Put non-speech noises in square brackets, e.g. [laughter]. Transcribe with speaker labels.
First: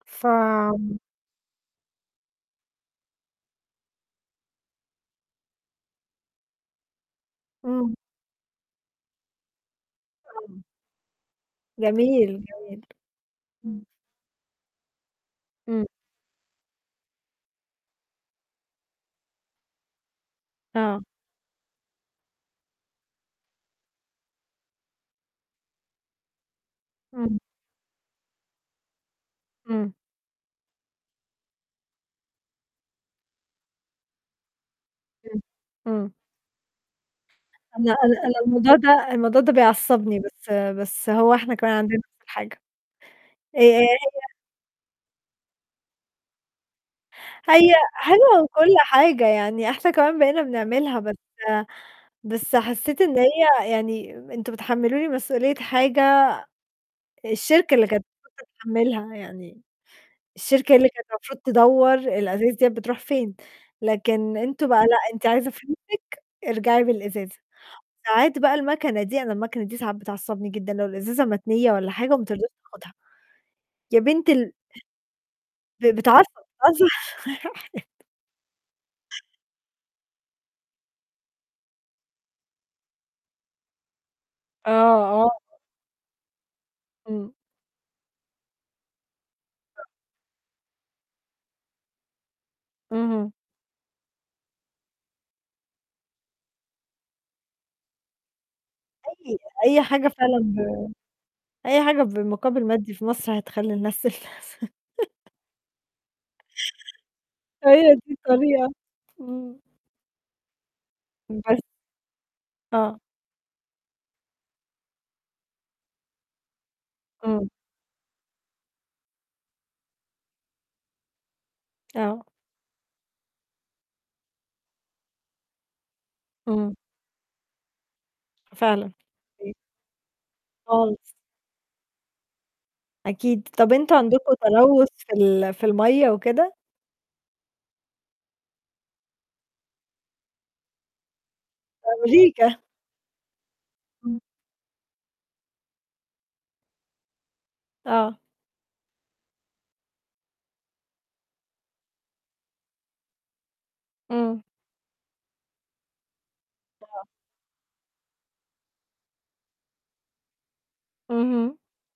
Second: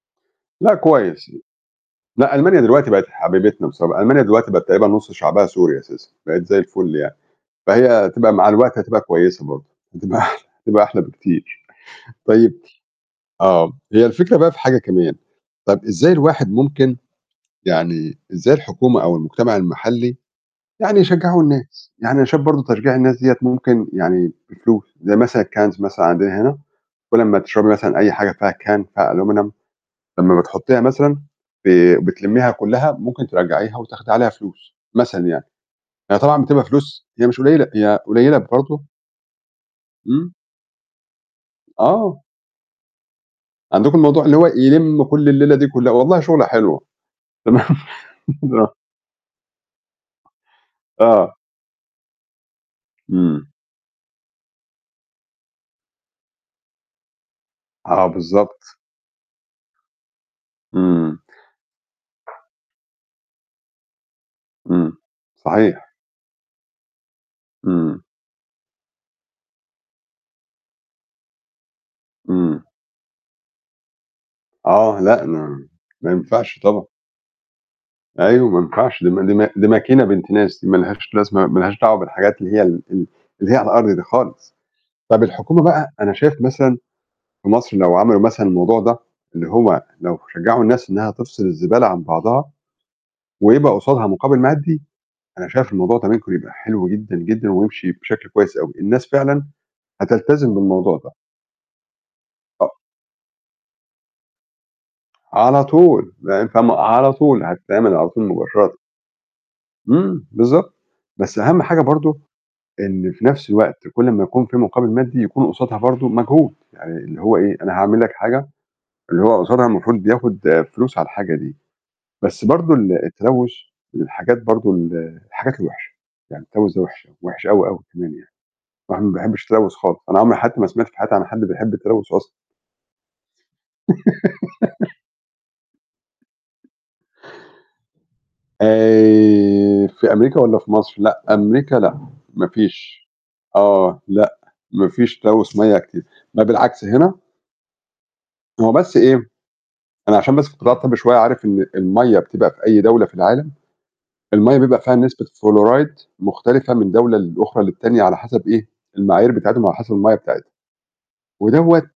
Speaker 1: ف
Speaker 2: لأ، كويس. لأ، ألمانيا دلوقتي بقت حبيبتنا بص ألمانيا دلوقتي بقت تقريبًا نص شعبها سوري أساسًا، بقت زَي الفل يعني، فهي
Speaker 1: امم.
Speaker 2: هتبقى مع الوقت هتبقى كويسة برضه، هتبقى أحل [chuckles]
Speaker 1: [unintelligible]
Speaker 2: هتبقى أحلى بكتير،
Speaker 1: جميل،
Speaker 2: طيب
Speaker 1: جميل،
Speaker 2: آه،
Speaker 1: امم.
Speaker 2: هي الفكرة بقى في حاجة كمان، طب
Speaker 1: امم.
Speaker 2: إزاي الواحد ممكن يعني إزاي الحكومة، أو المجتمع المحلي يعني
Speaker 1: آه.
Speaker 2: يشجعوا الناس؟ يعني أنا شايف برضه تشجيع الناس ديّة ممكن يعني بفلوس، زَي مثلًا الCans مثلًا عندنا هنا، كلّ أمّا
Speaker 1: امم.
Speaker 2: تشربي مثلًا أي حاجة فيها Can فيها Aluminum
Speaker 1: امم.
Speaker 2: لمّا بتحطيها مثلًا، ب بتلميها كلّها، ممكن ترجّعيها، وتأخدي عليها فلوس مثلًا يعني،
Speaker 1: امم،
Speaker 2: يعني
Speaker 1: امم.
Speaker 2: هي طبعًا بتبقى فلوس هي مش قليلة،
Speaker 1: أنا
Speaker 2: هي
Speaker 1: أنا أنا
Speaker 2: قليلة
Speaker 1: الموضوع
Speaker 2: برضه
Speaker 1: ده، الموضوع ده بيعصبني،
Speaker 2: امم.
Speaker 1: بس، بس هو إحنا كمان عندنا
Speaker 2: آه.
Speaker 1: نفس الحاجة، آآ آآ
Speaker 2: عندكم الموضوع
Speaker 1: هي
Speaker 2: اللي هو يلِّم كلّ الليلة دي كلّها، والله شُغلة حلوة تمام.
Speaker 1: هي حلوة
Speaker 2: [laughs] آه.
Speaker 1: وكلّ حاجة، يعني إحنا كمان بقينا بنعملها، بس
Speaker 2: آه.
Speaker 1: بس حسيت إن
Speaker 2: إمم.
Speaker 1: هي يعني أنتم بتحملوني مسؤولية حاجة الشركة اللي كانت
Speaker 2: آه،
Speaker 1: مفروض
Speaker 2: بالضبط.
Speaker 1: تتحملها، يعني الشركة اللي كانت
Speaker 2: امم.
Speaker 1: المفروض تدور الأزايز ديّة بتروح فين، لكن أنتم بقى
Speaker 2: امم،
Speaker 1: لأ، أنتِ عايزة
Speaker 2: صحيح.
Speaker 1: فلوسِك ارجعي بالإزازة،
Speaker 2: امم.
Speaker 1: وساعات بقى الماكنة دي أنا الماكنة دي ساعات بتعصبني جدًا، لو الإزازة متنية والّا حاجة ما ترضاش
Speaker 2: امم.
Speaker 1: تاخدها. يا بنت ال
Speaker 2: آه، لأ، ما
Speaker 1: ب ب
Speaker 2: ما
Speaker 1: بتعصب
Speaker 2: ينفعش
Speaker 1: آه،
Speaker 2: طبعًا.
Speaker 1: صح.
Speaker 2: أيوه، ما ينفعش دي ما دي ما دي ماكينة بنت ناس، دي ما لهاش لازمة ما لهاش دعوة بالحاجات اللي هي ال ال اللي هي على الأرض دي خالص،
Speaker 1: آه،
Speaker 2: طب
Speaker 1: آه.
Speaker 2: الحكومة بقى، أنا شايف مثلًا
Speaker 1: امم.
Speaker 2: في مصر لو عملوا مثلًا الموضوع ده، اللي هو
Speaker 1: [unintelligible]
Speaker 2: لو شجعوا الناس إنها تفصل الزبالة عن بعضها،
Speaker 1: اهم.
Speaker 2: ويبقى قصادها مقابل مادي، أنا شايف الموضوع ده ممكن يبقى حلو جدًا، جدًا، ويمشي بشكل كويس أوي، الناس
Speaker 1: أي
Speaker 2: فعلًا
Speaker 1: أي حاجة فعلًا
Speaker 2: هتلتزم
Speaker 1: ب
Speaker 2: بالموضوع ده.
Speaker 1: أي حاجة بمقابل
Speaker 2: آه.
Speaker 1: مادي في مصر، هتخلّي الناس [unintelligible] [laughs]
Speaker 2: على طول، لأن فاهمة؟ على طول، هتتعمل
Speaker 1: أيوه،
Speaker 2: على
Speaker 1: دي
Speaker 2: طول
Speaker 1: الطريقة.
Speaker 2: مباشرةً.
Speaker 1: امم.
Speaker 2: امم، بالضبط، بس أهم
Speaker 1: بس
Speaker 2: حاجة برضه
Speaker 1: آه.
Speaker 2: إن في نفس الوقت كلّ أما يكون في مقابل مادي، يكون قصادها برضه مجهود، يعني اللي هو
Speaker 1: امم.
Speaker 2: ايه أنا هاعمل لك الحاجة، اللي هو قصادها المفروض بياخد فلوس على الحاجة دي،
Speaker 1: آه
Speaker 2: بس برضه ال التلوث، والحاجات برضه ال الحاجات الوحِشة، يعني
Speaker 1: اهم.
Speaker 2: التلوث ده وحِش، وحِش أوي، أوي كمان. يعني
Speaker 1: فعلًا.
Speaker 2: الواحد ما بيحبش
Speaker 1: امم.
Speaker 2: التلوث خالص، أنا عمري في حياتي ما سمعت في
Speaker 1: خالص.
Speaker 2: حياتي عن حد بيحب التلوث أصلًا.
Speaker 1: أكيد، طب أنتم عندكم تلوث
Speaker 2: [giggles]
Speaker 1: في ال في المَيّة وكده؟
Speaker 2: آآ في أمريكا، والّا في مصر؟ لأ، أمريكا لأ ما
Speaker 1: أمريكا.
Speaker 2: فيش آه،
Speaker 1: امم.
Speaker 2: لأ، ما فيش تلوث مَيّة كتير، ما بالعكس هنا
Speaker 1: آه.
Speaker 2: هو بس إيه، أنا عشان بس في القطاع الطبي شوية عارف إن المَيّة بتبقى في أي دولة في العالم،
Speaker 1: امم.
Speaker 2: المَيّة بيبقى فيها نسبة فلوريد، مختلفة من
Speaker 1: [unintelligible]
Speaker 2: دولة لأخرى للتانية ،على حسب إيه المعايير بتاعتهم، وعلى حسب المَيّة بتاعتهم،
Speaker 1: اهم.
Speaker 2: ودوّة